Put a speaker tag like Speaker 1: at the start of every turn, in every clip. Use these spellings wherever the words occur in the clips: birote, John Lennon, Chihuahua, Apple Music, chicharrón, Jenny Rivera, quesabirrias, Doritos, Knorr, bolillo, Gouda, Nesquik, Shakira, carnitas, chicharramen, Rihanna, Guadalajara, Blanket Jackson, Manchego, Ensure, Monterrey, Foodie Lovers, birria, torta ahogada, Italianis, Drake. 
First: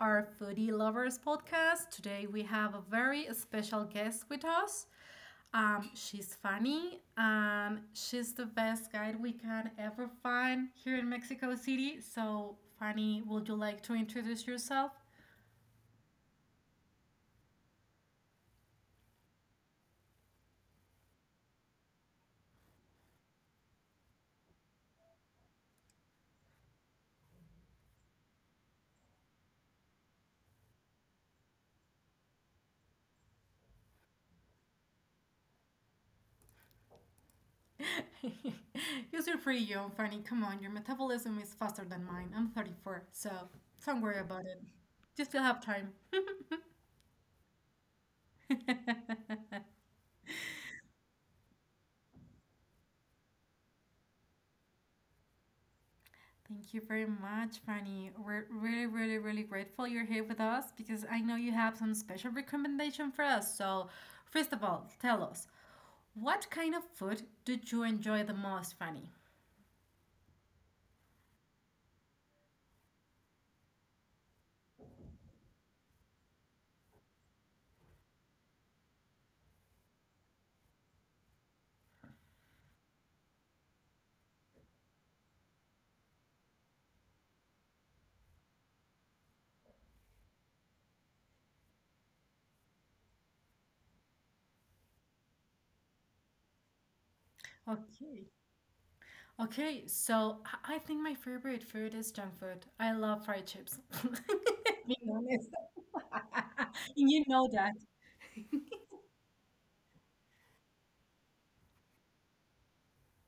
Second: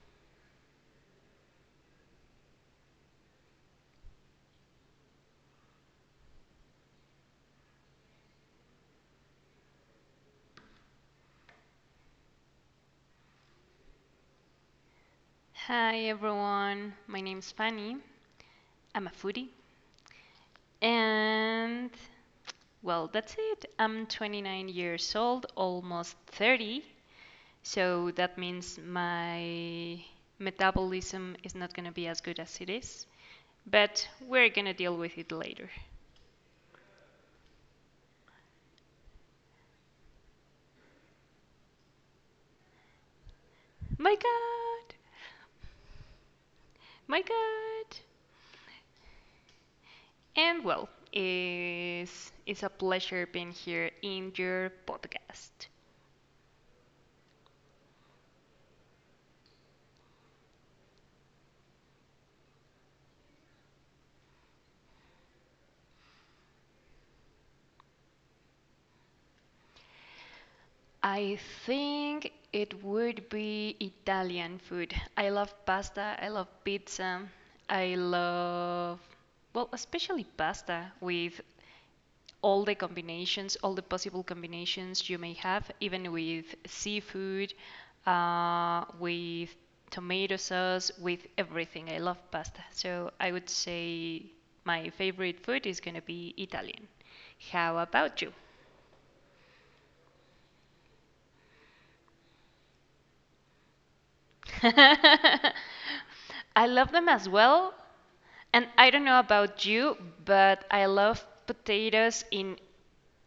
Speaker 1: our Foodie Lovers podcast. Today we have a very special guest with us. She's funny and she's the best guide we can ever find here in Mexico City. So, Fanny, would you like to introduce yourself?
Speaker 2: Hi everyone, my name's Fanny. I'm a foodie. And well, that's it. I'm 29 years old, almost 30. So that means my metabolism is not going to be as good as it is. But we're going to deal with it later.
Speaker 1: You're pretty young, Fanny. Come on, your metabolism is faster than mine. I'm 34, so don't
Speaker 2: My
Speaker 1: worry about it.
Speaker 2: God!
Speaker 1: You still have time.
Speaker 2: My God! And well, it's a pleasure being here in your podcast.
Speaker 1: Thank you very much, Fanny. We're really, really, really grateful you're here with us because I know you have some special recommendation for us. So, first of all, tell us, what kind of food did you enjoy the most, Fanny?
Speaker 2: I think it would be Italian food. I love pasta, I love pizza, I love, well, especially pasta with all the combinations, all the possible combinations you may have, even with seafood, with tomato sauce, with everything. I love pasta. So I would say my favorite food is going to be Italian. How about
Speaker 1: Okay.
Speaker 2: you?
Speaker 1: Okay, so I think my favorite food is junk food. I love fried chips. Being honest.
Speaker 2: I love them
Speaker 1: You
Speaker 2: as
Speaker 1: know that.
Speaker 2: well. And I don't know about you, but I love potatoes in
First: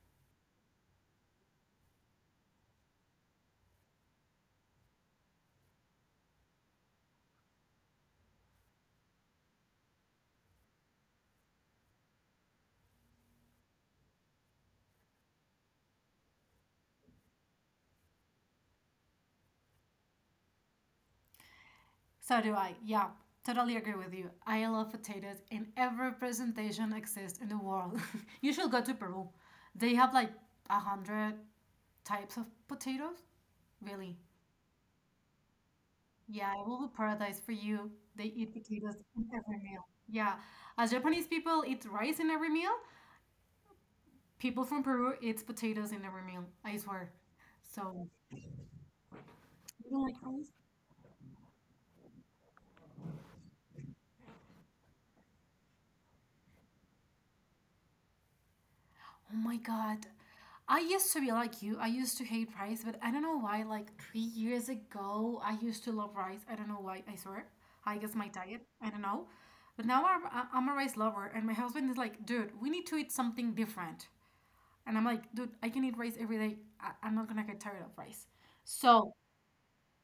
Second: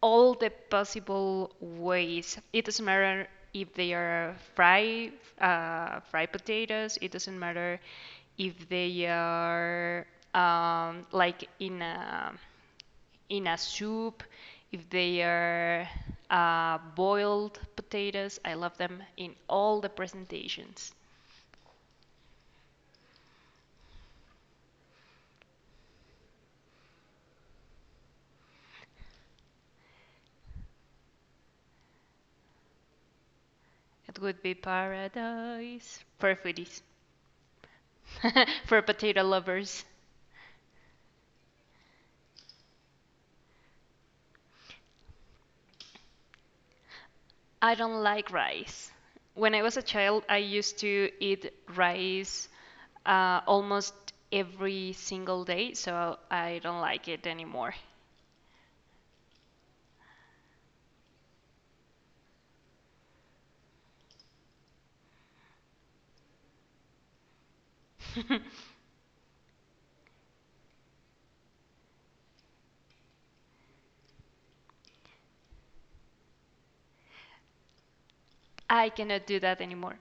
Speaker 2: all the possible ways. It doesn't matter if they are fried, fried potatoes. It doesn't matter if they are like in a soup. If they are boiled potatoes, I love them in all the presentations.
Speaker 1: So do I. Yeah, totally agree with you. I love potatoes in every presentation exists in the world. You should go to Peru. They have like 100 types of potatoes. Really?
Speaker 2: It would be paradise for
Speaker 1: Yeah, it
Speaker 2: foodies,
Speaker 1: will be paradise for you. They eat
Speaker 2: for
Speaker 1: potatoes
Speaker 2: potato
Speaker 1: in every
Speaker 2: lovers.
Speaker 1: meal. Yeah, as Japanese people eat rice in every meal, people from Peru eat potatoes in every meal. I swear.
Speaker 2: I don't
Speaker 1: So
Speaker 2: like rice. When I was a
Speaker 1: you don't like
Speaker 2: child, I
Speaker 1: rice?
Speaker 2: used to eat rice almost every single day, so I don't like it anymore.
Speaker 1: Oh my God. I used to be like you. I used to hate rice, but I don't know why. Like 3 years ago, I used to love rice. I don't know why. I swear. I guess my diet. I don't know. But now I'm a rice lover, and my husband is like, dude, we need to eat something different. And I'm like, dude, I can eat rice every day. I'm not gonna get tired of rice.
Speaker 2: I
Speaker 1: So,
Speaker 2: cannot do that anymore.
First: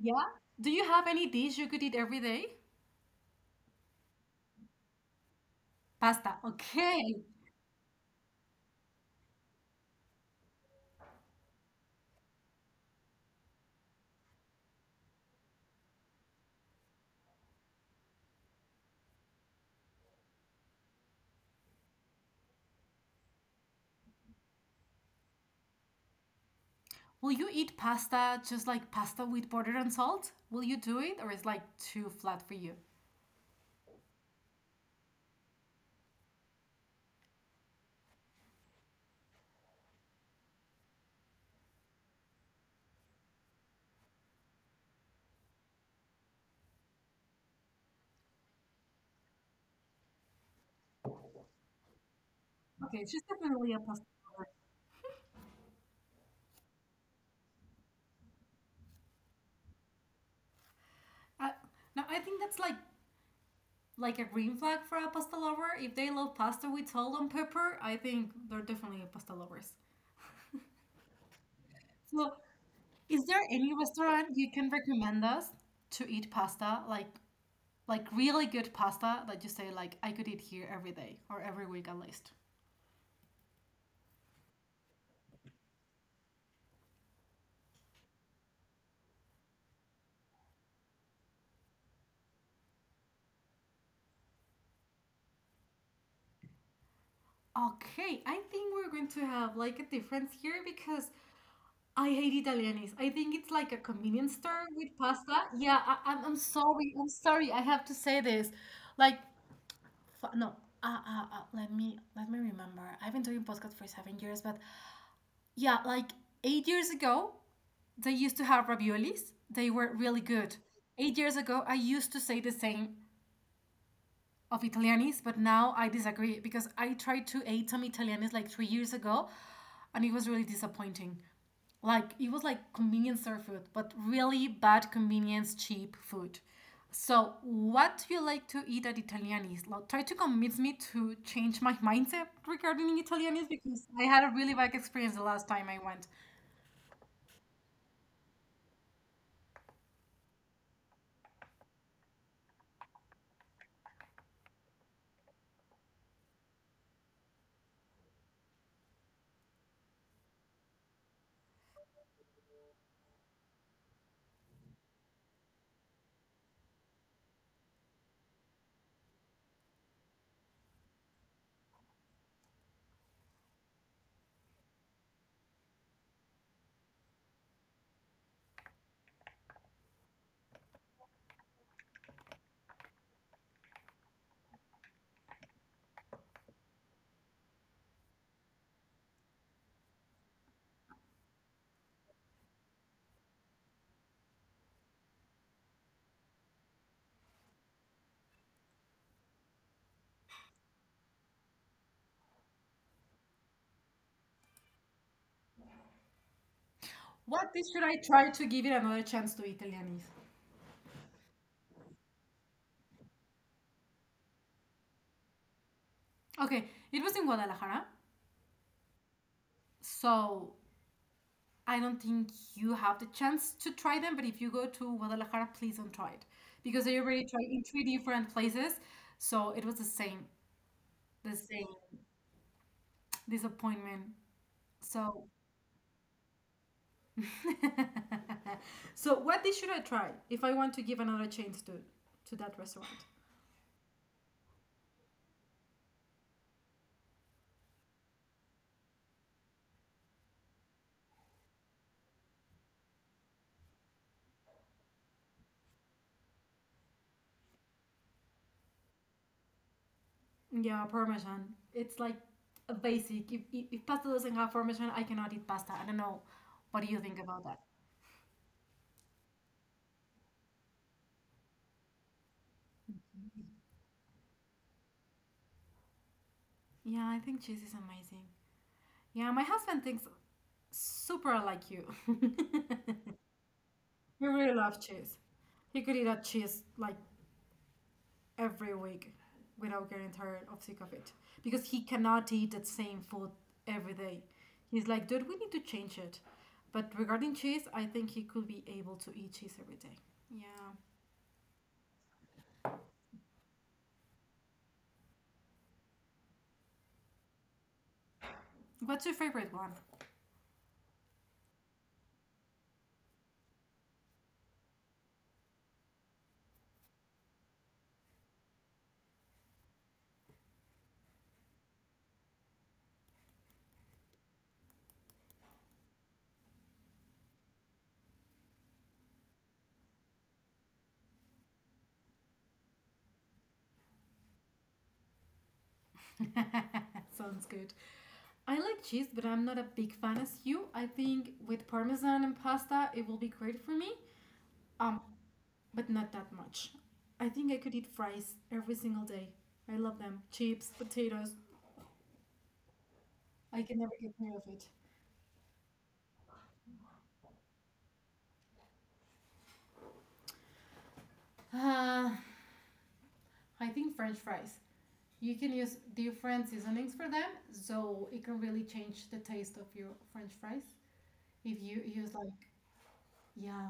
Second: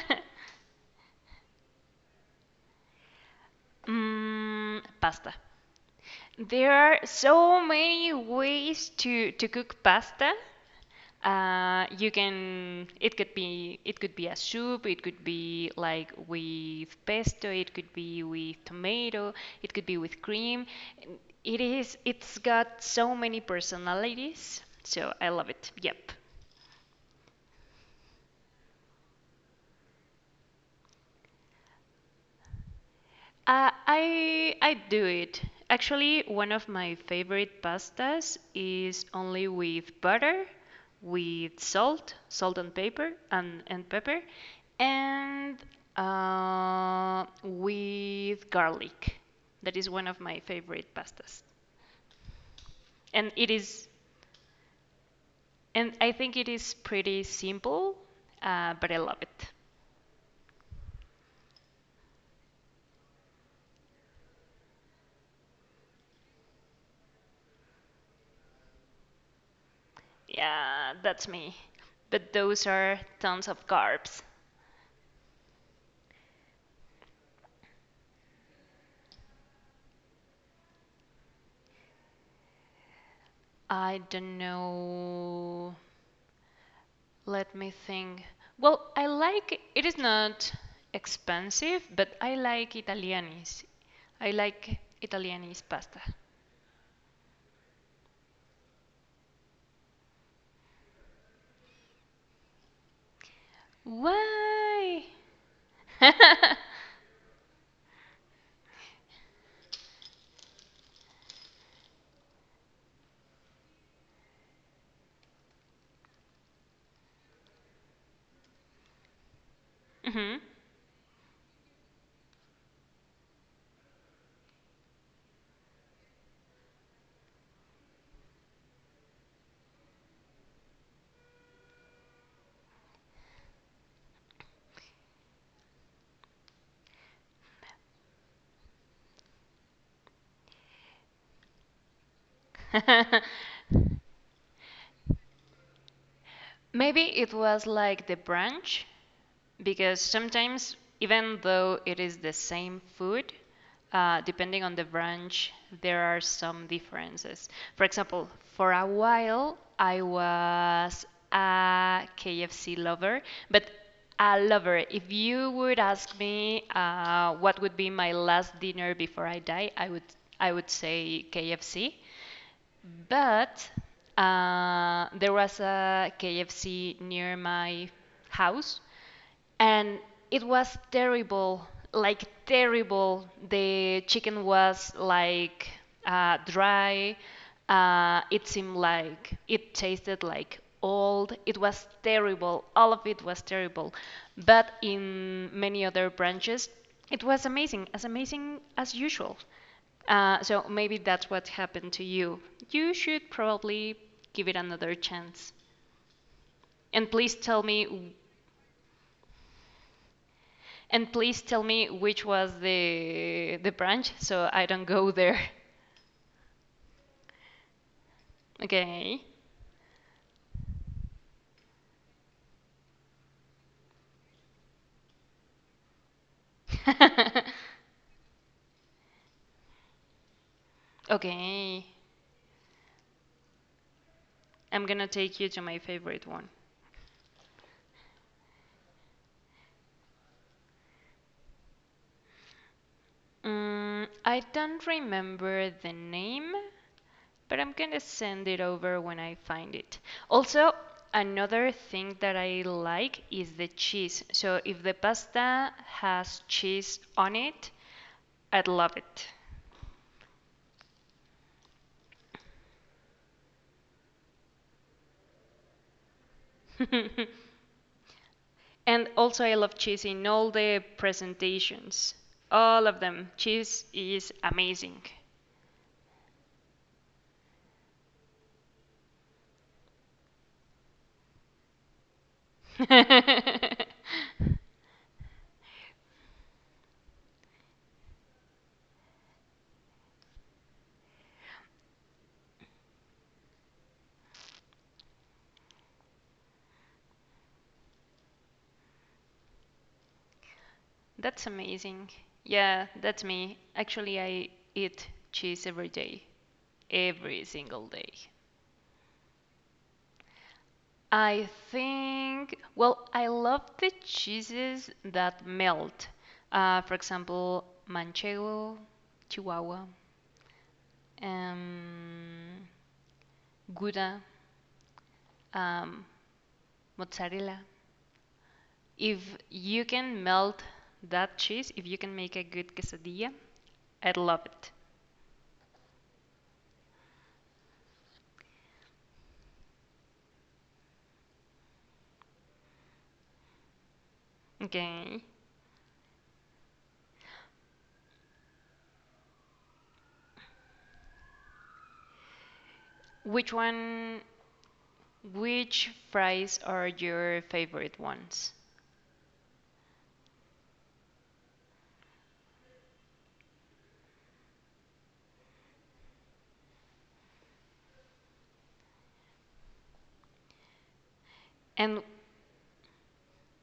Speaker 1: yeah. Do you have any dish you could eat every day?
Speaker 2: pasta.
Speaker 1: Pasta.
Speaker 2: There are
Speaker 1: Okay.
Speaker 2: so many ways to cook pasta. You can it could be a soup, it could be like with pesto, it could be with tomato, it could be with cream. It's got so many personalities, so I love it. Yep.
Speaker 1: Will you eat pasta just like pasta with butter and salt? Will you do it, or is like too flat for you?
Speaker 2: I do it. Actually, one of my favorite pastas is only with butter, with salt and pepper, and pepper, and with garlic. That is one of my favorite pastas,
Speaker 1: Okay, she's
Speaker 2: and it
Speaker 1: definitely a
Speaker 2: is,
Speaker 1: pasta lover.
Speaker 2: and I think it is pretty simple, but I love it.
Speaker 1: Uh, no, I think that's like a green flag for a pasta lover. If they love pasta with salt and pepper, I think they're definitely pasta lovers.
Speaker 2: Yeah, that's me. But
Speaker 1: So,
Speaker 2: those are
Speaker 1: is there
Speaker 2: tons of
Speaker 1: any
Speaker 2: carbs.
Speaker 1: restaurant you can recommend us to eat pasta, like really good pasta that you say like I could eat here every day or every week at least?
Speaker 2: I don't know. Let me think. Well, I like it is not expensive, but I like Italianis. I like Italianis pasta.
Speaker 1: Okay, I think we're going to have like a difference here because I hate Italianis. I think it's like a convenience store with
Speaker 2: Why?
Speaker 1: pasta. Yeah, I'm sorry. I'm sorry. I have to say this. Like, no. Let me remember. I've been doing podcast for 7 years, but yeah, like 8 years ago, they used to have raviolis. They were really
Speaker 2: hmm
Speaker 1: good. 8 years ago, I used to say the same of Italianis, but now I disagree because I tried to eat some Italianis like 3 years ago, and it was really disappointing. Like it was like convenience store food but really bad convenience cheap food. So what do you like to eat at italianis, like, try to convince me to change my mindset regarding italianis because I had a really bad experience the last time I went.
Speaker 2: Maybe it was like the branch, because sometimes even though it is the same food, depending on the branch there are some differences. For example, for a while I was a KFC lover. But a lover, if you would ask me, what would be my last dinner before I die, I would say KFC. But there was a KFC near my house, and it was terrible. Like terrible, the chicken was like dry, it seemed like it tasted like old. It was terrible, all of it was terrible. But in many other branches it was amazing, as amazing as usual. So maybe that's what happened to you. You should probably give it another chance. and please tell
Speaker 1: What dish should I
Speaker 2: me
Speaker 1: try to give it another chance to italianis?
Speaker 2: And please tell me which was the branch, so I don't go there.
Speaker 1: Okay, it was in guadalajara.
Speaker 2: Okay.
Speaker 1: So I don't think you have the chance to try them, but if you go to guadalajara, please don't try it because I already tried in three different places, so it was the same. The same
Speaker 2: Okay.
Speaker 1: disappointment.
Speaker 2: I'm gonna
Speaker 1: So,
Speaker 2: take you to my favorite one.
Speaker 1: so what dish should I try if I want to give another chance to that restaurant?
Speaker 2: I don't remember the name, but I'm gonna send it over when I find it. Also, another thing that I like is the cheese. So if the pasta has cheese on it, I'd love it.
Speaker 1: Yeah, parmesan. It's like a basic. If pasta doesn't have parmesan, I cannot eat pasta. I don't know. What do you think about that?
Speaker 2: And also, I love cheese in all the presentations, all of them. Cheese is amazing.
Speaker 1: Yeah, I think cheese is amazing. Yeah, my husband thinks super like you.
Speaker 2: That's
Speaker 1: He really loves cheese. He could eat a cheese like every week without getting tired of sick of it because he cannot eat that same food every day. He's like, dude, we need to change it. But regarding cheese, I think he could be able to eat cheese every day. Yeah.
Speaker 2: amazing. Yeah, that's me. Actually, I eat cheese every day, every single day.
Speaker 1: What's your favorite one?
Speaker 2: I think, well, I love the cheeses that melt. For example, Manchego, Chihuahua, um, Gouda, um, mozzarella. If you can melt that cheese, if you can make a good quesadilla, I'd love it.
Speaker 1: Sounds good. I like cheese, but I'm not a big fan as you. I think with parmesan and pasta, it will be great for me. Um,
Speaker 2: Okay.
Speaker 1: but not that much. I think I could eat fries every single day. I love them. Chips, potatoes.
Speaker 2: Which
Speaker 1: I can never get
Speaker 2: one,
Speaker 1: tired of it.
Speaker 2: which fries are your favorite ones?
Speaker 1: Uh, I think French fries. You can use different seasonings for them, so it can really change the taste of your French fries if you
Speaker 2: And
Speaker 1: use like, yeah.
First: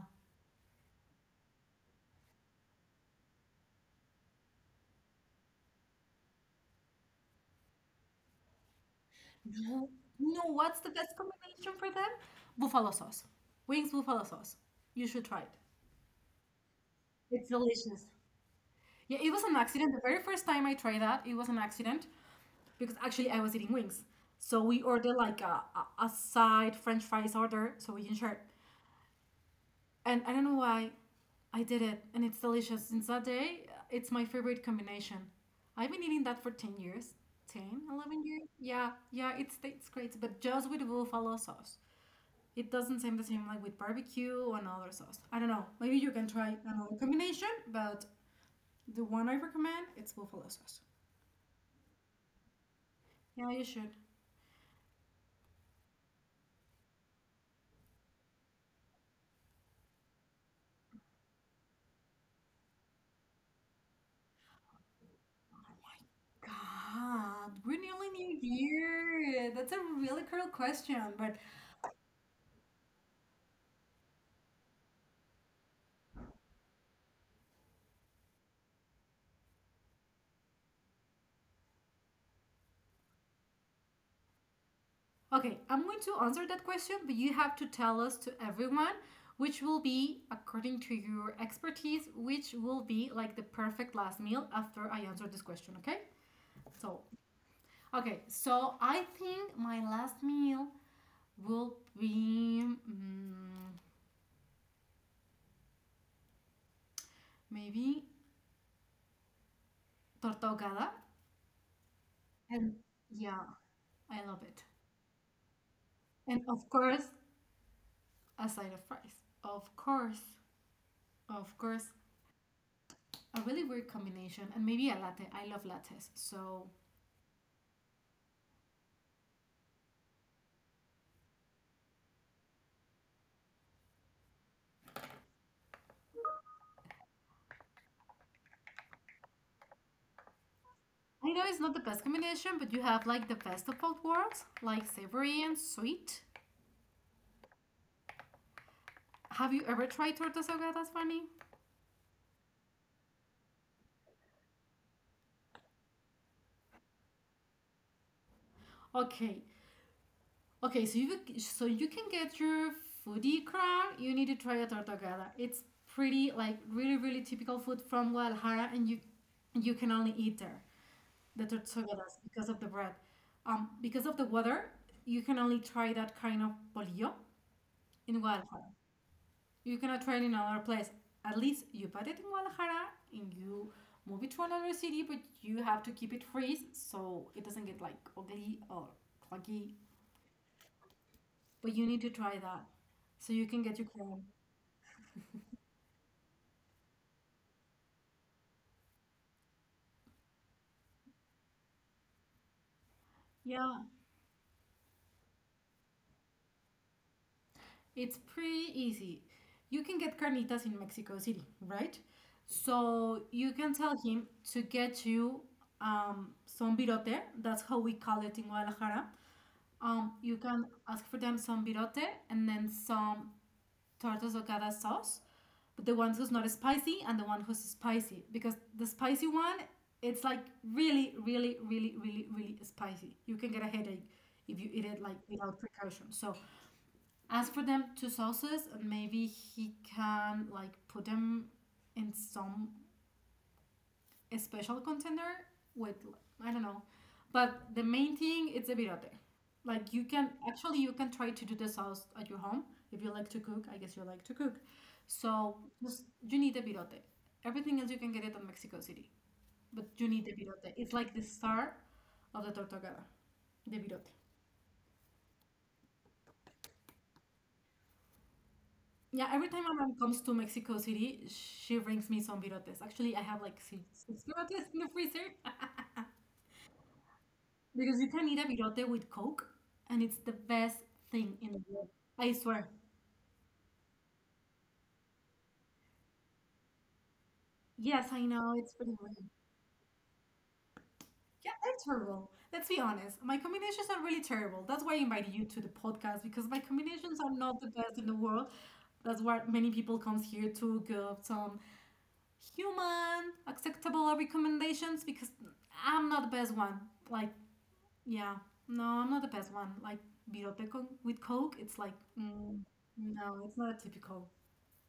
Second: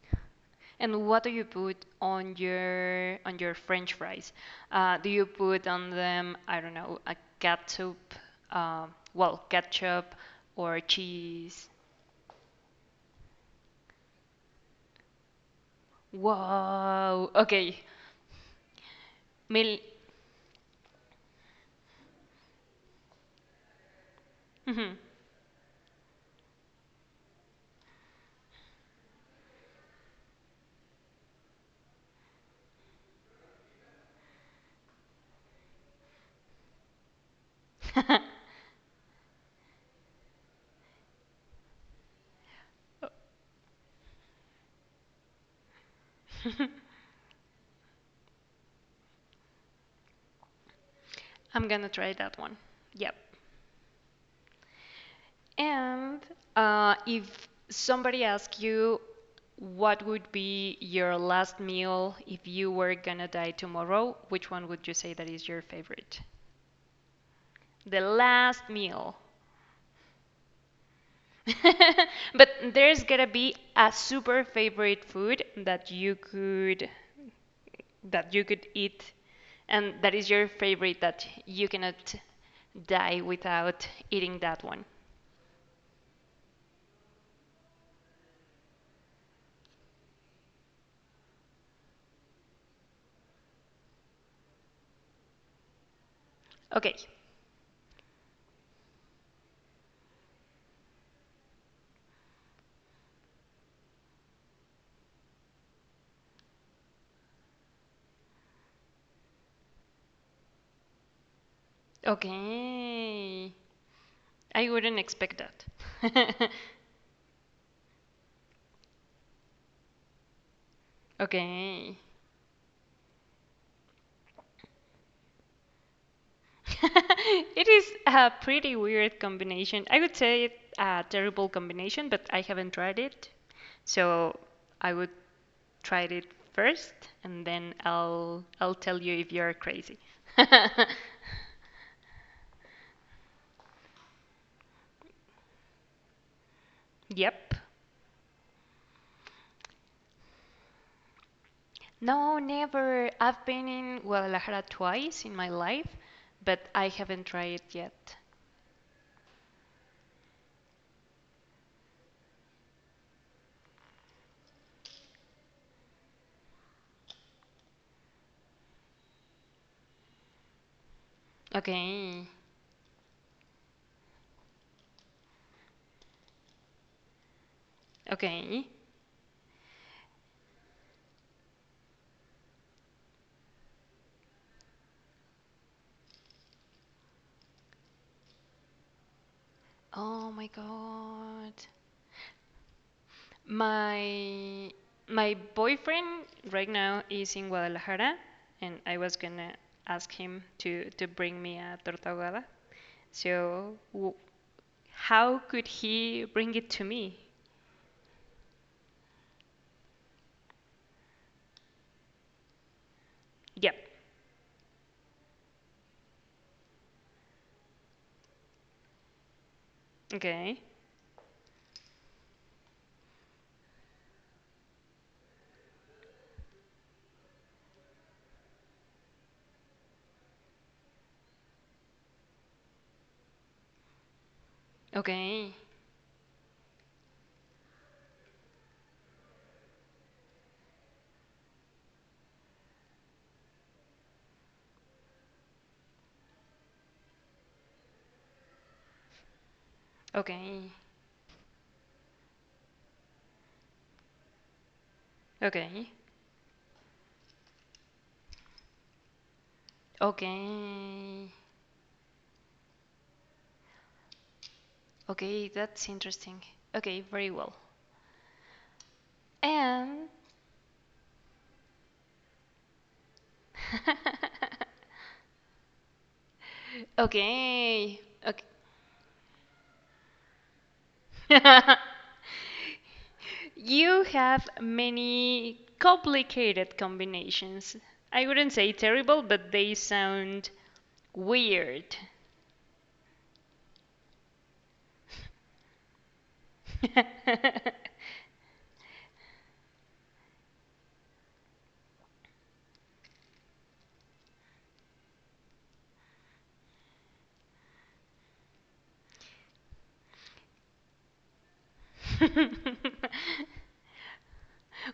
Speaker 2: and what do you put on your French fries? Do you put on them, I don't know, a ketchup, uh, well,
Speaker 1: No,
Speaker 2: ketchup
Speaker 1: no,
Speaker 2: or
Speaker 1: what's the best
Speaker 2: cheese?
Speaker 1: combination for them? Buffalo sauce. Wings buffalo sauce. You should try it.
Speaker 2: Wow.
Speaker 1: It's
Speaker 2: Okay.
Speaker 1: delicious. Yeah, it was an
Speaker 2: Mil-
Speaker 1: accident. The very first time I tried that, it was an accident because actually I was eating wings. So we
Speaker 2: Mhm.
Speaker 1: ordered like a side French fries order so we can share. And I don't know why I did it, and it's delicious. Since that day, it's my favorite combination. I've been eating that for 10 years. Ten, 11 years? Yeah, yeah, it's great, but just with buffalo sauce. It doesn't seem the same like with barbecue or another sauce. I don't know. Maybe you can try another combination, but the one I recommend, it's buffalo sauce.
Speaker 2: I'm gonna try that one. Yep.
Speaker 1: Yeah, you should.
Speaker 2: And if somebody asks you, what would be your last meal if you were gonna die tomorrow? Which one would you say that is your favorite?
Speaker 1: God, we're
Speaker 2: The
Speaker 1: nearly New
Speaker 2: last meal.
Speaker 1: Year. That's a really cruel question, but
Speaker 2: But there's gonna be a super favorite food that you could eat, and that is your favorite, that you cannot die without eating that one.
Speaker 1: okay, I'm going to answer that question, but you have to tell us to everyone which will be, according to your expertise, which will be like the perfect last meal after I answer this question, okay?
Speaker 2: Okay.
Speaker 1: So, okay, so I think my last meal will be maybe torta ahogada. And
Speaker 2: Okay.
Speaker 1: yeah, I love
Speaker 2: I
Speaker 1: it.
Speaker 2: wouldn't expect that.
Speaker 1: And of course, a side of fries. Of course,
Speaker 2: Okay.
Speaker 1: a really weird combination. And maybe a latte. I love lattes. So
Speaker 2: It is a pretty weird combination. I would say it's a terrible combination, but I haven't tried it. So I would try it first, and then I'll tell you if you're crazy.
Speaker 1: I know it's not the best combination, but you have like the best of both worlds, like savory and sweet.
Speaker 2: Yep.
Speaker 1: Have you ever tried tortas ahogadas, Fanny?
Speaker 2: No, never. I've been in Guadalajara twice in my life, but I haven't tried it yet.
Speaker 1: Okay, okay, so you can get your foodie crown. You need to try a torta ahogada. It's pretty like really really typical food from Guadalajara, and you can only eat there the tortas ahogadas
Speaker 2: Okay.
Speaker 1: because of the bread. Because of the weather, you can only try that kind of bolillo in
Speaker 2: Okay.
Speaker 1: Guadalajara. You cannot trade in another place. At least you bought it in Guadalajara and you move it to another city, but you have to keep it freeze so it doesn't get like ugly or clunky.
Speaker 2: Oh my God.
Speaker 1: But you need to try that so you can get your carne.
Speaker 2: My my boyfriend right now is in Guadalajara, and I was gonna ask him to bring me a torta ahogada. So
Speaker 1: Yeah,
Speaker 2: w how could he bring it to me?
Speaker 1: it's pretty easy. You can get carnitas in Mexico City, right? So you
Speaker 2: Yep.
Speaker 1: can tell him to get you some birote. That's how we call it in Guadalajara. You
Speaker 2: Okay.
Speaker 1: can ask for them some birote and then some tortas locada sauce, but the one who's not spicy and the one who's spicy because the spicy one it's like really, really, really, really, really spicy. You can get a headache if you eat it like
Speaker 2: Okay.
Speaker 1: without precaution. So ask for them two sauces and maybe he can like put them in some a special contender with I don't know, but the main thing it's the virote. Like you can
Speaker 2: Okay.
Speaker 1: actually you can try to do the sauce at your home if you like to cook. I guess you like to cook, so
Speaker 2: Okay.
Speaker 1: just you need the virote. Everything else you can get it at Mexico City, but you need the virote. It's like the
Speaker 2: Okay.
Speaker 1: star of the tortogada, the virote.
Speaker 2: Okay, that's interesting. Okay, very well.
Speaker 1: Yeah, every time my mom
Speaker 2: And
Speaker 1: comes to Mexico City, she brings me some virotes. Actually, I have like six virotes in the freezer.
Speaker 2: okay.
Speaker 1: Because you can eat a virote with Coke, and it's the best thing in
Speaker 2: Okay.
Speaker 1: the world. I swear.
Speaker 2: You have many complicated combinations.
Speaker 1: Yes,
Speaker 2: I
Speaker 1: I
Speaker 2: wouldn't
Speaker 1: know,
Speaker 2: say
Speaker 1: it's pretty
Speaker 2: terrible,
Speaker 1: weird.
Speaker 2: but they sound
Speaker 1: Yeah, they're
Speaker 2: weird.
Speaker 1: terrible. Let's be honest. My combinations are really terrible. That's why I invited you to the podcast, because my combinations are not the best in the world. That's why many people comes here to give some human, acceptable recommendations, because I'm not the best one. Like, yeah, no, I'm not the best one. Like, virote con- with Coke, it's like, mm, no, it's not a typical.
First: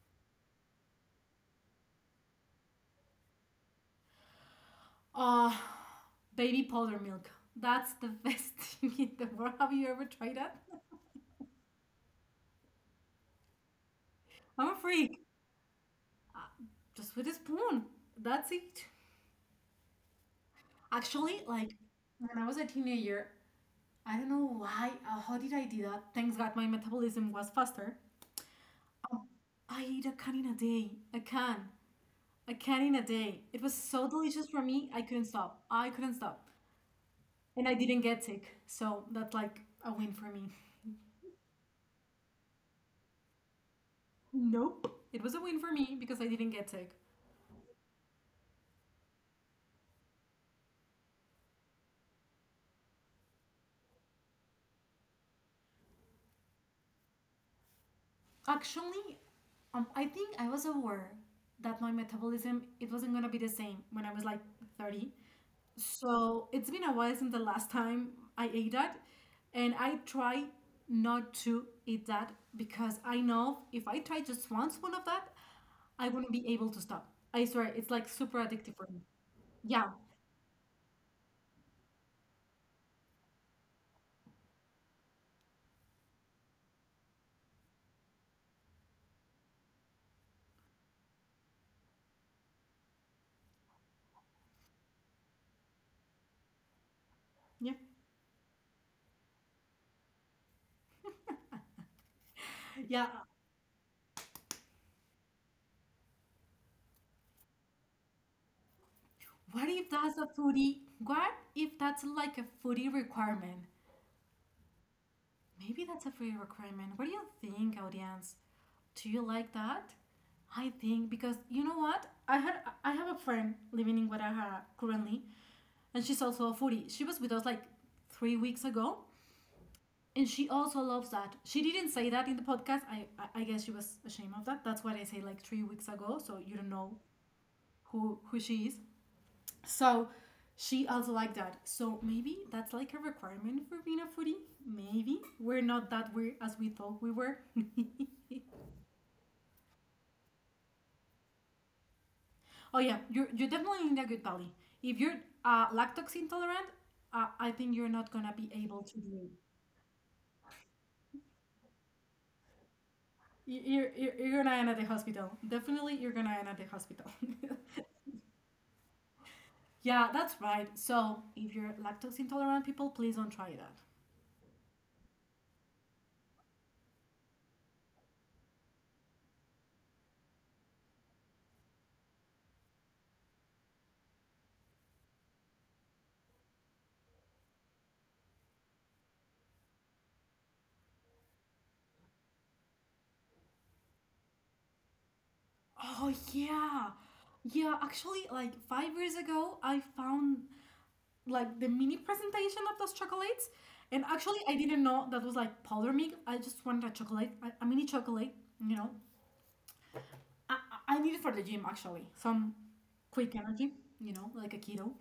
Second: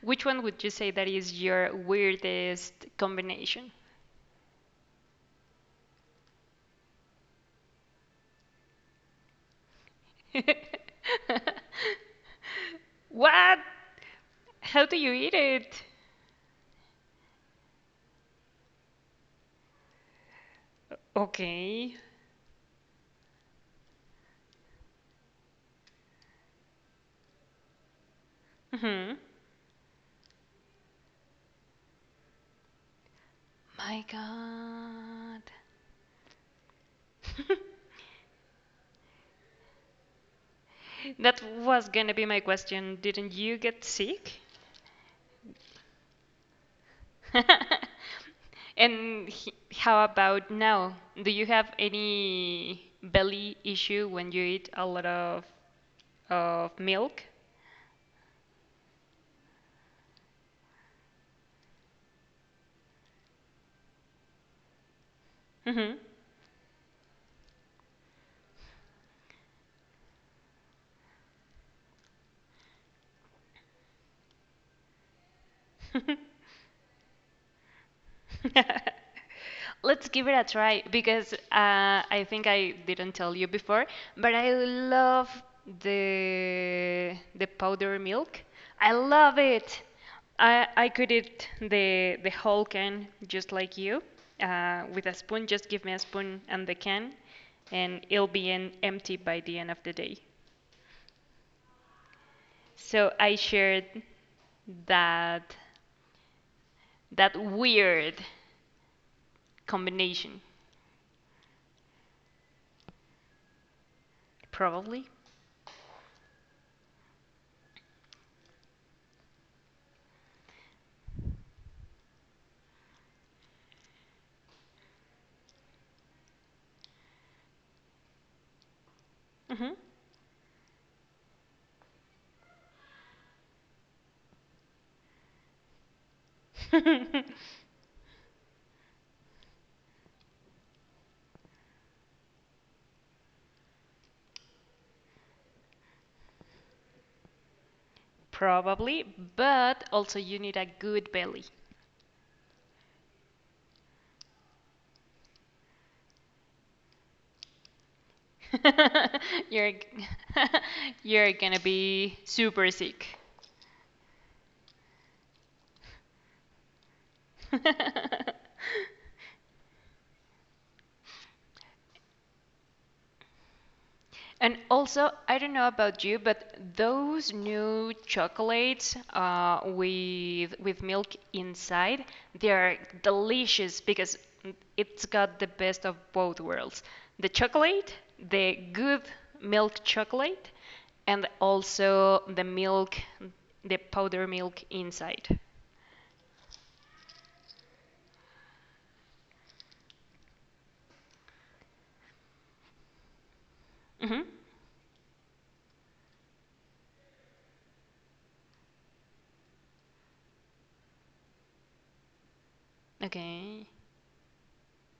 Speaker 2: Which one would you say that is your weirdest combination?
Speaker 1: Uh, Baby powder milk. That's the best thing in the world. Have you ever tried that?
Speaker 2: What?
Speaker 1: I'm a
Speaker 2: How do you
Speaker 1: freak.
Speaker 2: eat it?
Speaker 1: Just with a spoon. That's it. Actually, like
Speaker 2: Okay.
Speaker 1: when I was a teenager, I don't know why, how did I do that? Thanks God my metabolism was faster.
Speaker 2: hmm
Speaker 1: I ate a can in a day. A can. A can in a day. It was
Speaker 2: My
Speaker 1: so delicious for me, I couldn't
Speaker 2: God.
Speaker 1: stop. I couldn't stop. And I didn't get sick. So that's like a win for me.
Speaker 2: That was gonna be my question. Didn't you get sick?
Speaker 1: Nope. It was a win for me because I didn't get sick.
Speaker 2: And he, how about now? Do you have any belly issue when you eat a lot of milk?
Speaker 1: Actually, I think I was aware that my metabolism it wasn't gonna be the same when I was like 30.
Speaker 2: hmm
Speaker 1: So it's been a while since the last time I ate that, and I try not to eat that because I know if I try just once one of that, I wouldn't be able to stop. I swear, it's like super addictive for me. Yeah,
Speaker 2: Let's give it a try, because I think I didn't tell you before, but I love the powder milk. I love it. I could eat the whole can, just like you, with a spoon. Just give me a spoon and the can,
Speaker 1: yeah,
Speaker 2: and it'll be an empty by the end of the day.
Speaker 1: yeah.
Speaker 2: So I shared that that weird
Speaker 1: What if that's a
Speaker 2: combination,
Speaker 1: foodie? What if that's like a foodie requirement?
Speaker 2: probably.
Speaker 1: Maybe that's a free requirement. What do you think, audience? Do you like that? I think because you know what? I have a friend living in Guadalajara currently, and she's also a foodie. She was with us like 3 weeks ago, and she also loves that. She didn't say that in the podcast. I guess she was ashamed of that. That's what I say like 3 weeks ago, so you don't know
Speaker 2: hmm
Speaker 1: who she is. So she also liked that. So maybe that's like a requirement for being a foodie. Maybe we're not that weird as we thought we were.
Speaker 2: Probably, but also you need a good belly.
Speaker 1: Oh yeah, you're definitely in a good belly. If you're lactose intolerant, I think you're not gonna be able to do it.
Speaker 2: You're you're gonna be super sick.
Speaker 1: You're gonna end at the hospital. Definitely, you're gonna end at the hospital. Yeah, that's right. So if you're lactose intolerant, people, please don't try that.
Speaker 2: And also, I don't know about you, but those new chocolates with milk inside, they are delicious because it's got the best of both worlds. The chocolate, the good milk chocolate, and also the milk, the powder milk inside.
Speaker 1: Oh yeah, yeah. Actually, like 5 years ago, I found like the mini presentation of those chocolates, and
Speaker 2: hmm
Speaker 1: actually, I didn't know that was like powder milk. I just wanted a chocolate, a mini chocolate, you know, I, I need it for the gym actually. Some quick
Speaker 2: Okay.
Speaker 1: energy, you know, like a keto.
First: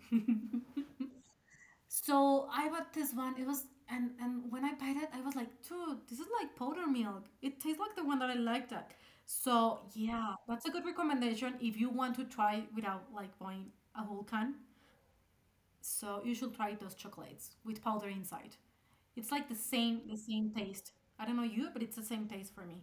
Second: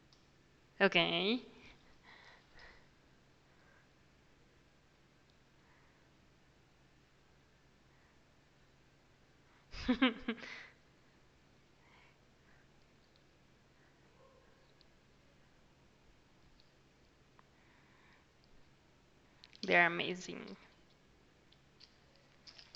Speaker 2: Okay.
Speaker 1: So I bought this one. It was and when I bought it, I was like, dude, this is like powder milk. It tastes like the one that I liked at. So yeah, that's a good recommendation if you want to try without like buying a whole can. So you should try those chocolates with powder inside. It's like the
Speaker 2: They're
Speaker 1: same the same
Speaker 2: amazing.
Speaker 1: taste. I don't know you, but it's the same taste for me.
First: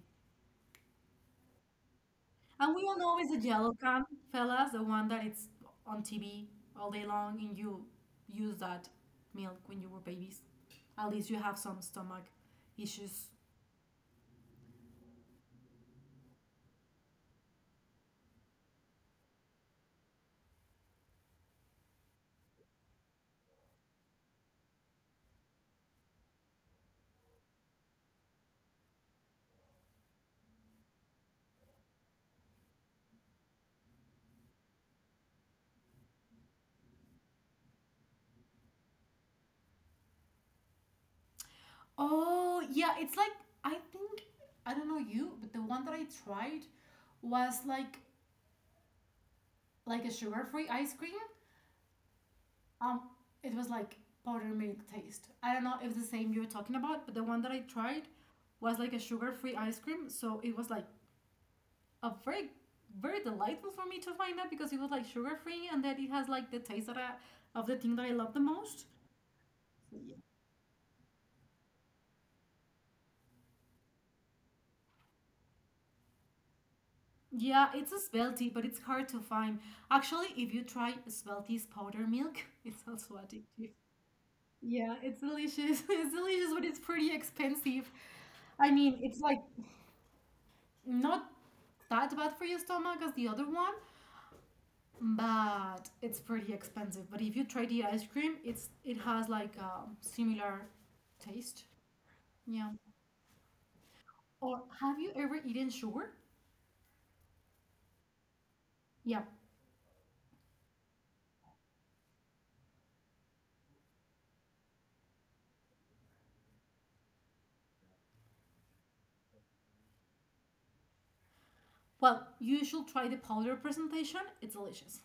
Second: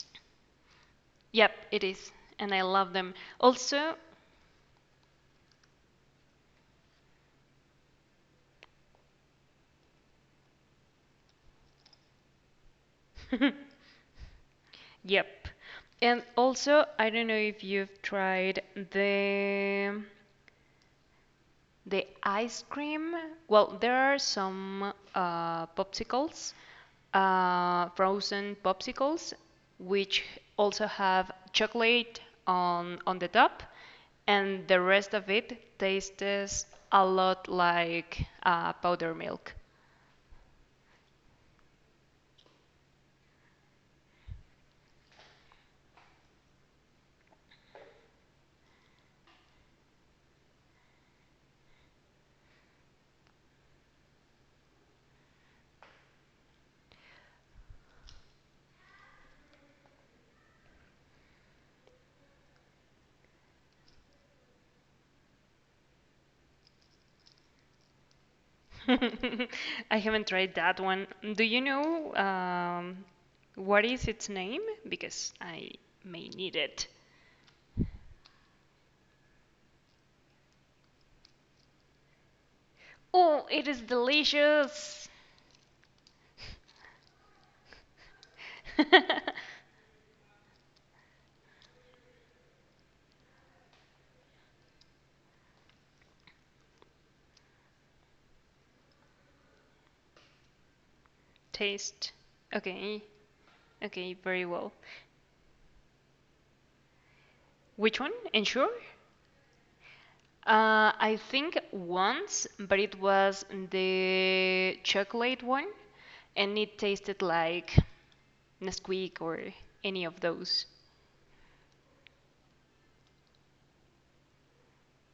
Speaker 2: Yep, it is. And I
Speaker 1: And we
Speaker 2: love
Speaker 1: all
Speaker 2: them.
Speaker 1: know it's the yellow
Speaker 2: Also,
Speaker 1: can, fellas, the one that it's on TV all day long, and you use that milk when you were babies. At least you have some stomach issues.
Speaker 2: Yep. And also, I don't know if you've tried the ice cream. Well, there are some popsicles, frozen popsicles, which also have chocolate on the top, and the rest of it tastes a lot like powder milk.
Speaker 1: Oh, yeah, it's like, I think, I don't know you, but the one that I tried was like a sugar-free ice cream. Um, it was like powdered milk taste. I don't know if the same you're talking about, but the one that I tried was like a sugar-free ice cream, so it was like uh, very very delightful for me to find out because it was like sugar free and that it has like the taste that I, of the thing that I love the most.
Speaker 2: I haven't tried that one. Do you know what is its name? Because I may need it.
Speaker 1: Yeah, it's a spell tea, but it's hard to find. Actually, if you try spell tea's powder milk, it's also
Speaker 2: Oh, it
Speaker 1: addictive.
Speaker 2: is
Speaker 1: Yeah,
Speaker 2: delicious.
Speaker 1: it's delicious. It's delicious, but it's pretty expensive. I mean, it's like not that bad for your stomach as the other one, but it's pretty expensive. But if you try the ice cream, it has like a similar taste.
Speaker 2: Taste.
Speaker 1: Yeah.
Speaker 2: Okay. Okay, very
Speaker 1: Or
Speaker 2: well.
Speaker 1: have you ever eaten sugar?
Speaker 2: Which one? Ensure?
Speaker 1: Yeah.
Speaker 2: I think once, but it was the chocolate one, and it tasted like Nesquik or any of those.
Speaker 1: Well, you should try the powder presentation. It's delicious.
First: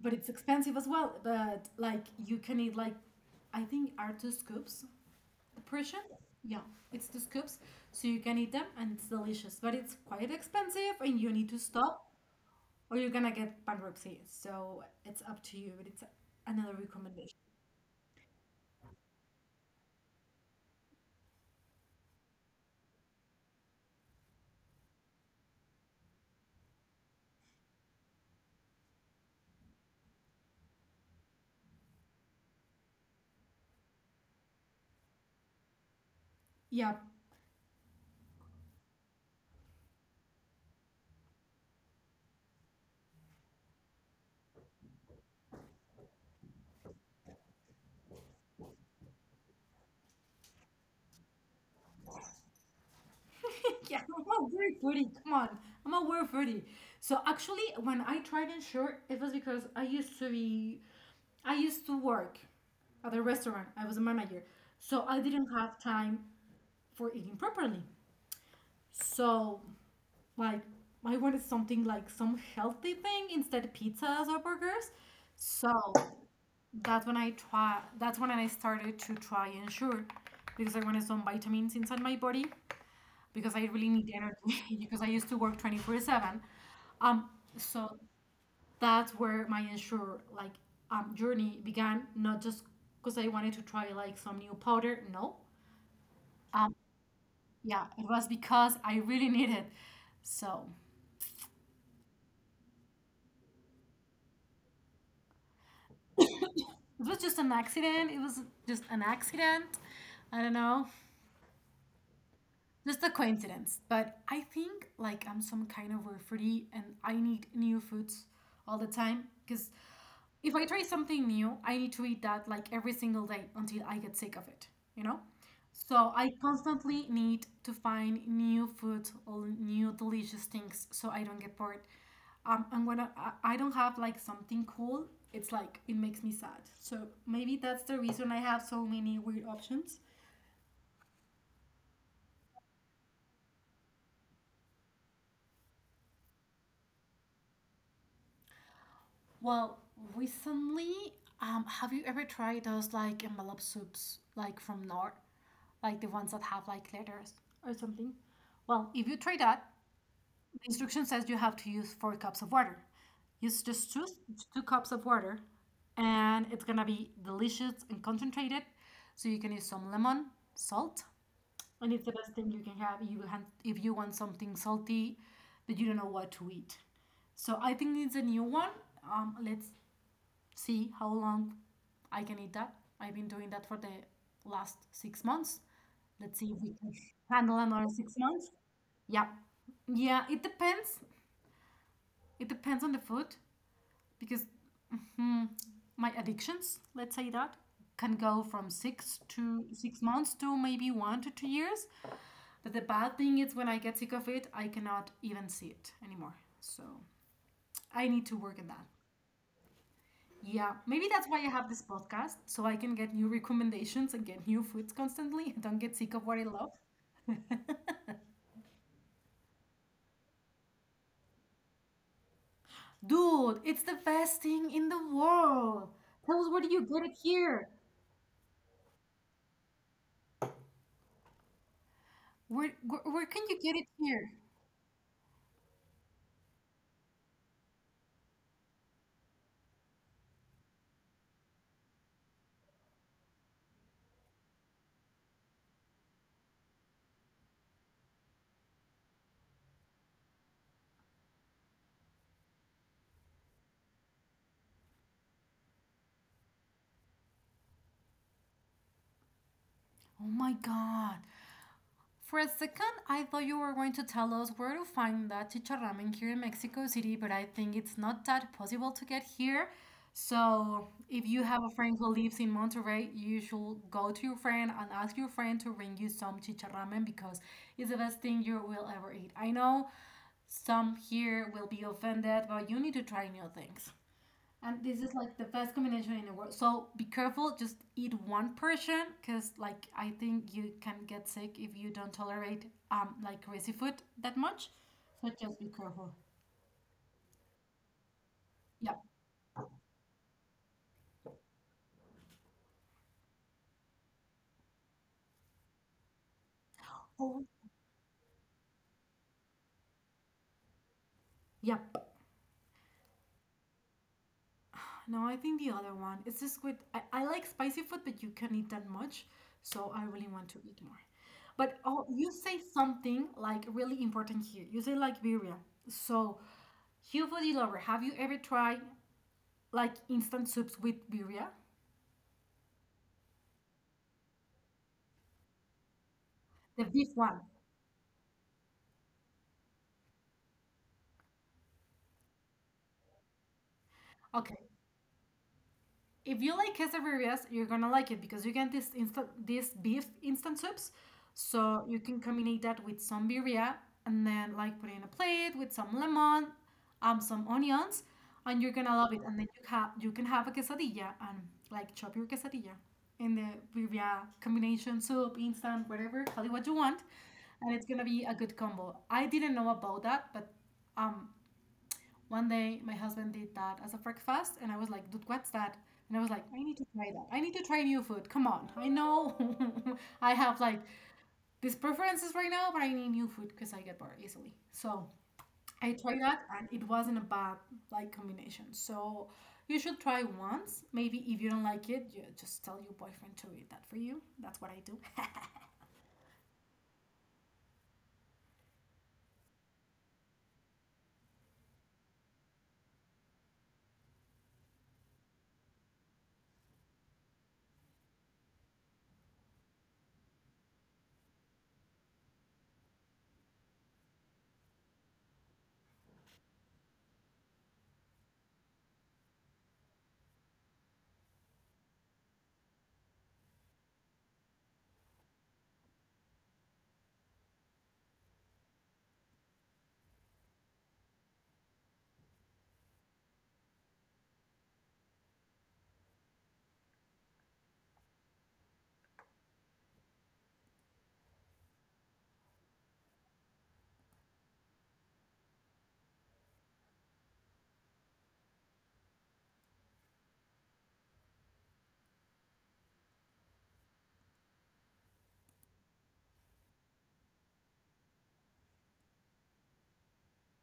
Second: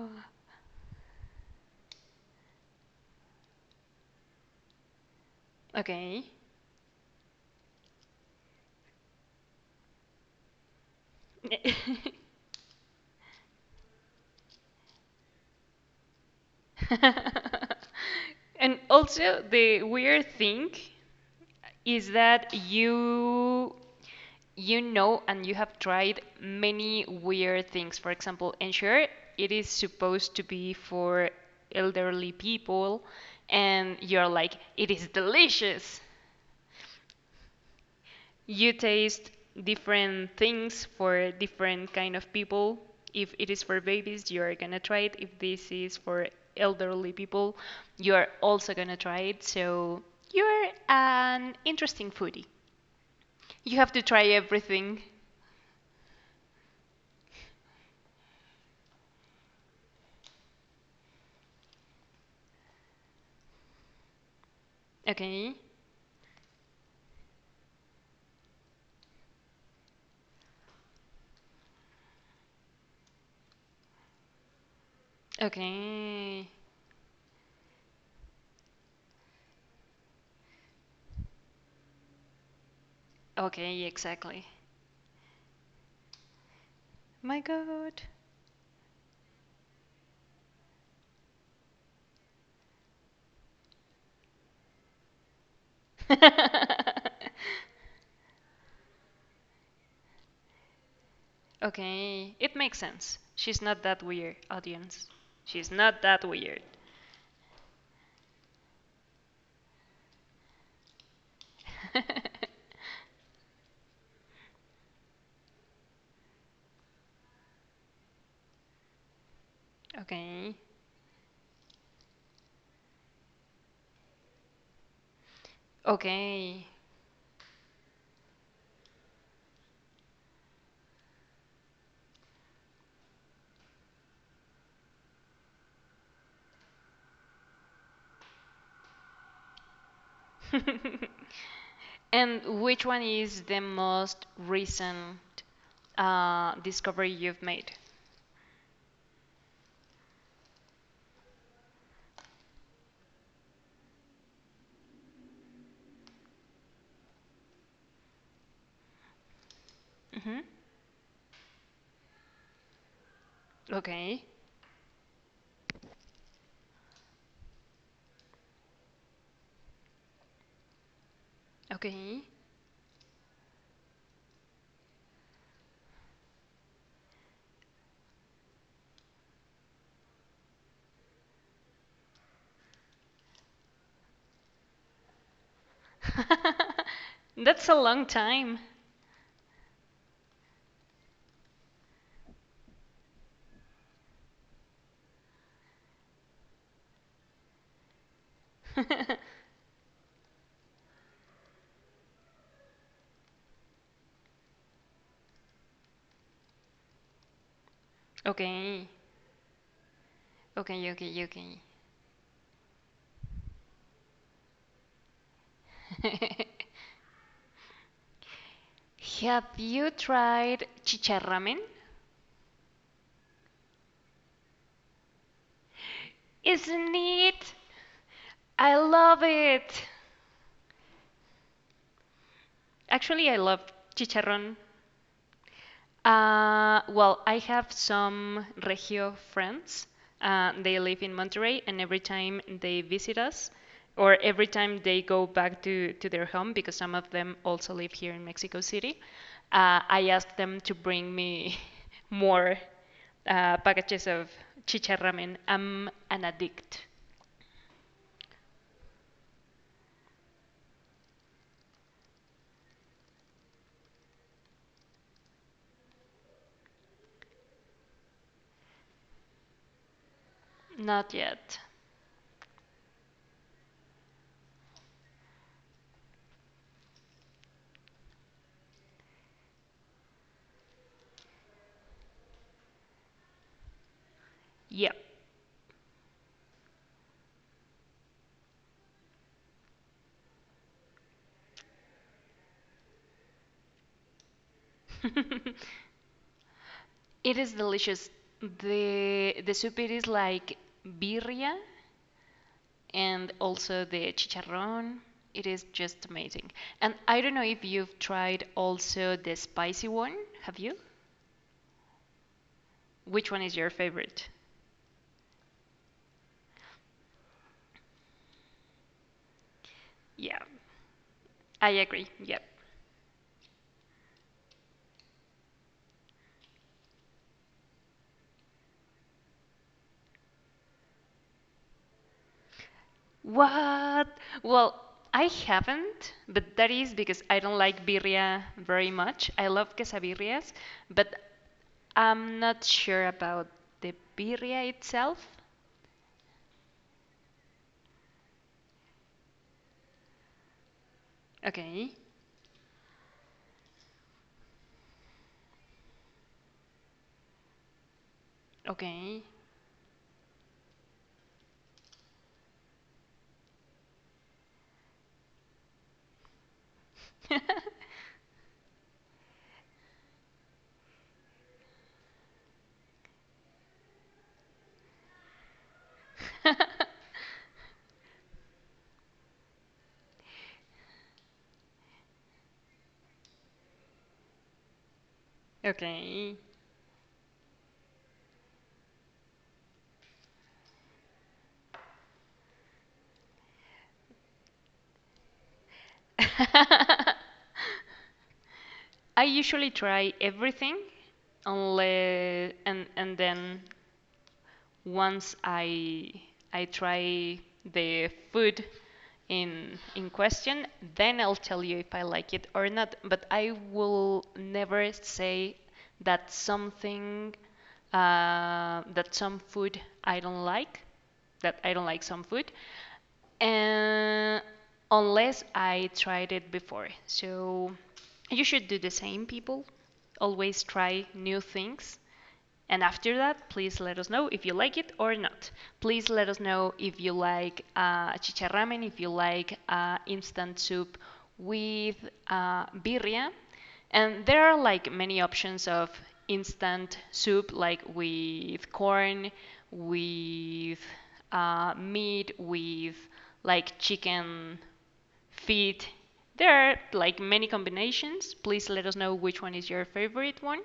Speaker 1: But it's expensive as well. But like you can eat like I think are 2 scoops the portion.
Speaker 2: Okay.
Speaker 1: Yeah, it's 2 scoops. So you can eat them and it's delicious. But it's quite expensive and you need to stop or you're gonna get bankruptcy. So it's up to you, but it's another recommendation.
Speaker 2: And also the weird thing is that you know and you have tried many weird things. For example, ensure, it is supposed to be for elderly people and you're like, it is delicious.
Speaker 1: Yeah,
Speaker 2: You taste different things for different kind of people. If it is for babies, you are gonna try it. If this is for elderly people, you are also gonna try it. So you're an interesting foodie. You have
Speaker 1: yeah,
Speaker 2: to
Speaker 1: I'm
Speaker 2: try
Speaker 1: not very
Speaker 2: everything.
Speaker 1: hoodie. Come on, I'm not very hoodie. So actually, when I tried in shirt, it was because I used to work at a restaurant. I was a manager, so I didn't
Speaker 2: Okay.
Speaker 1: have time for eating properly. So like, I wanted something like some healthy thing instead of pizzas or burgers. So
Speaker 2: Okay.
Speaker 1: That's when I started to try and sure, because I wanted some vitamins inside my body because I
Speaker 2: Okay,
Speaker 1: really need
Speaker 2: exactly.
Speaker 1: energy because I used to work 24/7.
Speaker 2: My
Speaker 1: Um,
Speaker 2: God.
Speaker 1: so that's where my ensure like journey began. Not just because I wanted to try like some new powder. No. Um, yeah, it was because I really needed. So
Speaker 2: Okay, it makes sense. She's not that weird, audience. She's not that weird.
Speaker 1: it was just an accident. It was just an accident. I don't know. Just a coincidence. But I think like I'm some kind of a foodie and I need new foods all the time because
Speaker 2: Okay.
Speaker 1: if I try something new, I need to eat that like every single day until I get sick of it, you know? So I
Speaker 2: Okay.
Speaker 1: constantly need to find new food or new delicious things so I don't get bored. And when I don't have like something cool, it's like it makes me sad. So maybe that's the reason I have so many weird options.
Speaker 2: And which one is the most recent discovery you've made?
Speaker 1: Well, recently, have you ever tried those like envelope soups, like from Knorr, like the ones that have like letters or something? Well, if you try that,
Speaker 2: hmm
Speaker 1: the instruction says you have to use 4 cups of water. Use just two,
Speaker 2: Okay,
Speaker 1: two cups of water, and it's gonna be delicious and concentrated. So you can use some lemon, salt, and it's the
Speaker 2: okay.
Speaker 1: best thing you can have if if you want something salty but you don't know what to eat. So I think it's a new one. Let's see how long I can eat that. I've been doing that for the last 6 months. Let's see if we can handle
Speaker 2: That's a
Speaker 1: another six
Speaker 2: long
Speaker 1: months.
Speaker 2: time.
Speaker 1: Yeah. Yeah, it depends on the food because my addictions, let's say that, can go from 6 to 6 months to maybe 1 to 2 years. But the bad thing is when I get sick of it, I cannot even see it anymore. So I need to work on that.
Speaker 2: Okay,
Speaker 1: Yeah, maybe
Speaker 2: okay,
Speaker 1: that's why
Speaker 2: okay,
Speaker 1: I have this
Speaker 2: okay.
Speaker 1: podcast so I can get new recommendations and get new foods constantly don't get sick of what I love.
Speaker 2: Have you tried chicharramen?
Speaker 1: Dude, it's the best thing in the world. Tell us where do you get
Speaker 2: Isn't
Speaker 1: it
Speaker 2: it?
Speaker 1: here?
Speaker 2: I love it.
Speaker 1: Where
Speaker 2: Actually,
Speaker 1: can
Speaker 2: I
Speaker 1: you get
Speaker 2: love
Speaker 1: it here?
Speaker 2: chicharrón. Well, I have some Regio friends. They live in Monterrey, and every time they visit us, or every time they go back to their home, because some of them also live here in Mexico City, I ask them to bring me more packages of chicharramen. I'm an addict.
Speaker 1: Oh my god. For a second, I thought you were going to tell us where to find that chicharramen here in Mexico City, but I think it's not that possible to get here. So,
Speaker 2: Not
Speaker 1: if you
Speaker 2: yet.
Speaker 1: have a friend who lives in Monterrey, you should go to your friend and ask your friend to bring you some chicharramen because it's the best thing you will ever eat. I know some here will be offended, but you need to try new things. And
Speaker 2: Yep.
Speaker 1: this is like the best combination in the world. So be careful, just eat one portion because like I think you can get sick if you don't tolerate like greasy food that much. So just be careful.
Speaker 2: It is delicious.
Speaker 1: Yep.
Speaker 2: The soup it is like birria, and also the chicharrón. It is just amazing. And I don't
Speaker 1: Oh.
Speaker 2: know if you've tried also the spicy one. Have you?
Speaker 1: Yep.
Speaker 2: Which one is your favorite?
Speaker 1: No, I think the other one. It's just with I like spicy food, but you can't eat that much. So I really
Speaker 2: Yeah,
Speaker 1: want to eat more.
Speaker 2: I
Speaker 1: But oh,
Speaker 2: agree.
Speaker 1: you
Speaker 2: Yep.
Speaker 1: say something like really important here. You say like birria. So you foodie lover, have you ever tried like instant soups with birria?
Speaker 2: What? Well, I haven't, but that
Speaker 1: The
Speaker 2: is
Speaker 1: beef
Speaker 2: because I
Speaker 1: one.
Speaker 2: don't like birria very much. I love quesabirrias, but I'm not sure about the
Speaker 1: Okay.
Speaker 2: birria itself.
Speaker 1: If you like quesadillas, you're gonna like it because you get this beef instant soups. So
Speaker 2: Okay,
Speaker 1: you can combine that with some birria and then like put it in a plate with some lemon, some onions, and you're gonna love
Speaker 2: okay,
Speaker 1: it. And then you can have a quesadilla and like chop your quesadilla in the birria combination soup, instant, whatever, call it what you want, and it's gonna be a good combo. I didn't know about that, but um, one day, my husband did that as a breakfast, and I was like, dude, what's that? And I was like, I need to try that. I need to try new food. Come on. I know I have like these preferences right now, but I need new food because I get bored easily. So I tried
Speaker 2: okay.
Speaker 1: that, and it wasn't a bad like combination. So you should try once. Maybe if you don't like it, you just tell your boyfriend to eat that for you. That's what I do.
Speaker 2: I usually try everything, unless and and then once I try the food in question, then I'll tell you if I like it or not. But I will never say that something uh, that some food I don't like, that I don't like some food, uh, unless I tried it before. So you should do the same, people. Always try new things, and after that, please let us know if you like it or not. Please let us know if you like chicharramen, if you like instant soup with birria. And there are like many options of instant soup, like with corn, with meat, with like chicken feet. There are like many combinations. Please let us know which one is your favorite one.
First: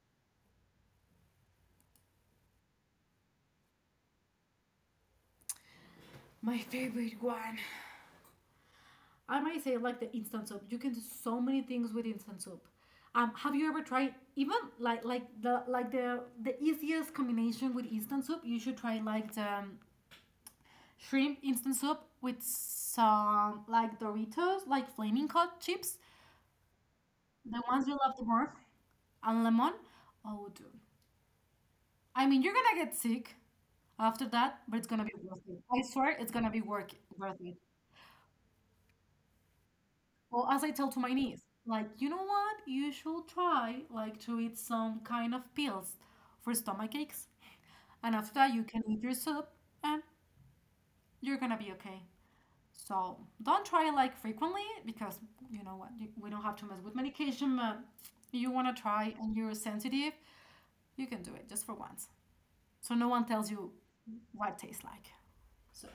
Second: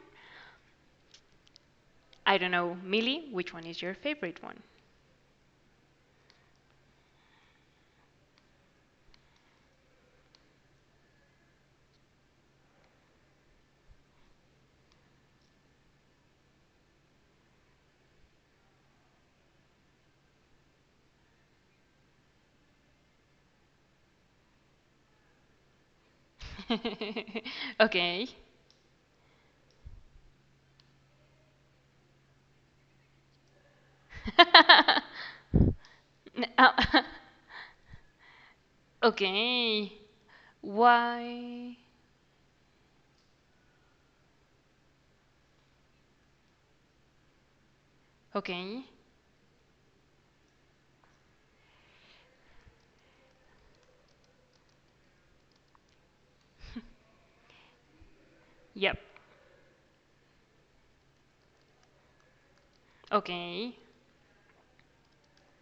Speaker 2: I don't know, Millie, which one is your favorite one?
Speaker 1: My favorite one. I might say like the instant soup. You can do so many things with instant soup. Have you ever tried even like the easiest combination with instant soup? You should try like the shrimp instant soup with some like Doritos, like flaming hot chips, the ones you love the most,
Speaker 2: Okay.
Speaker 1: and lemon. Oh, dude! I mean, you're gonna get sick after that, but it's gonna be worth it. I swear, it's gonna be work worth
Speaker 2: Uh,
Speaker 1: it.
Speaker 2: okay.
Speaker 1: Well, as I tell to my niece, like,
Speaker 2: Why?
Speaker 1: you know what? You should try like to eat some kind of pills for stomach aches, and after that you can eat your
Speaker 2: Okay.
Speaker 1: soup and you're gonna be okay. So don't try like frequently because you know what? We don't have to mess with medication, but you wanna try
Speaker 2: Yep.
Speaker 1: and you're sensitive, you can do it just for once. So no one tells you
Speaker 2: Okay.
Speaker 1: what it tastes like. So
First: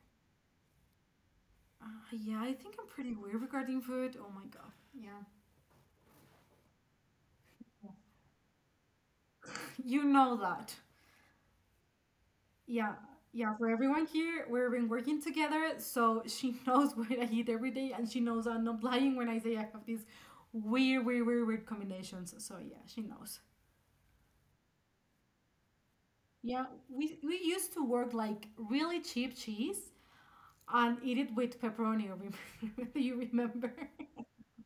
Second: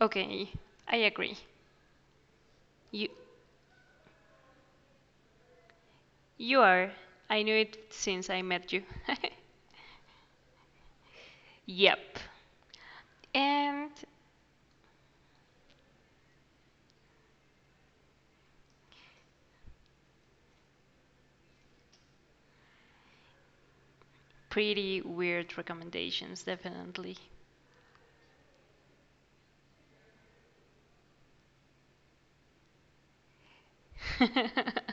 Speaker 2: Okay. I agree.
Speaker 1: uh, yeah, I think I'm
Speaker 2: You
Speaker 1: pretty weird regarding food. Oh my God. Yeah.
Speaker 2: you are. I knew it since I met you.
Speaker 1: You know that.
Speaker 2: Yep.
Speaker 1: Yeah, yeah, for
Speaker 2: And
Speaker 1: everyone here, we've been working together, so she knows what I eat every day, and she knows I'm not lying when I say I have these weird, weird, weird, weird combinations. So yeah, she knows.
Speaker 2: pretty weird recommendations,
Speaker 1: Yeah,
Speaker 2: definitely.
Speaker 1: we used to work like really cheap cheese and eat it with pepperoni. Remember? Do you remember?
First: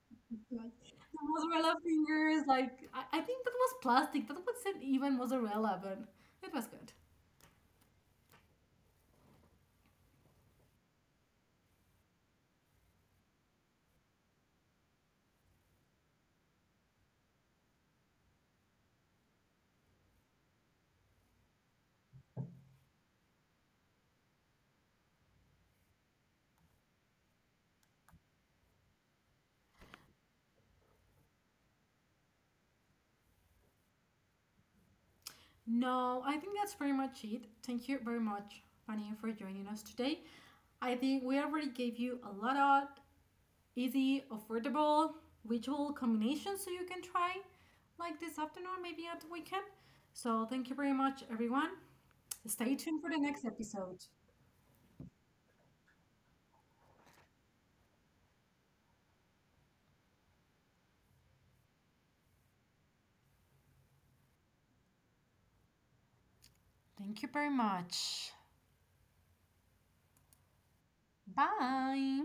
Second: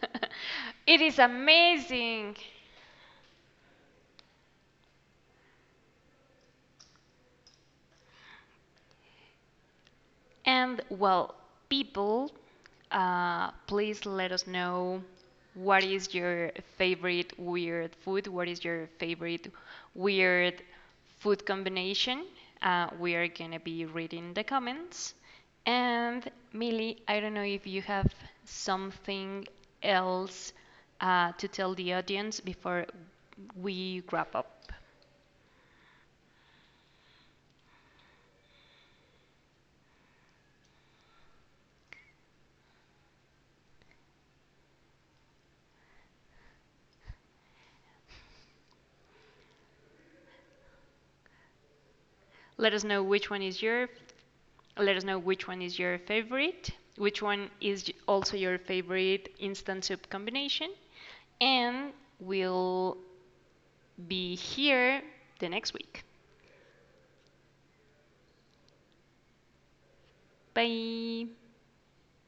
Speaker 1: Like
Speaker 2: It is
Speaker 1: mozzarella
Speaker 2: amazing.
Speaker 1: fingers, like I think that was plastic. That wasn't even mozzarella, but it was good.
Speaker 2: And well, people, please let us know, what is your favorite weird food? What is your favorite weird food combination? We are gonna be reading the comments. And Millie, I don't know if you have something else to tell the audience before we wrap up.
Speaker 1: No, I think that's pretty much it. Thank you very much, Fanny, for joining us today. I think we already gave you a lot of easy, affordable, ritual combinations so you can try, like this afternoon, maybe at the weekend. So, thank you very much, everyone.
Speaker 2: Let
Speaker 1: Stay
Speaker 2: us know
Speaker 1: tuned for the
Speaker 2: which one
Speaker 1: next
Speaker 2: is your
Speaker 1: episode.
Speaker 2: Let us know which one is your favorite, which one is also your favorite instant soup combination, and we'll be here the next week.
Speaker 1: Thank you very much.
Speaker 2: Bye.
Speaker 1: Bye.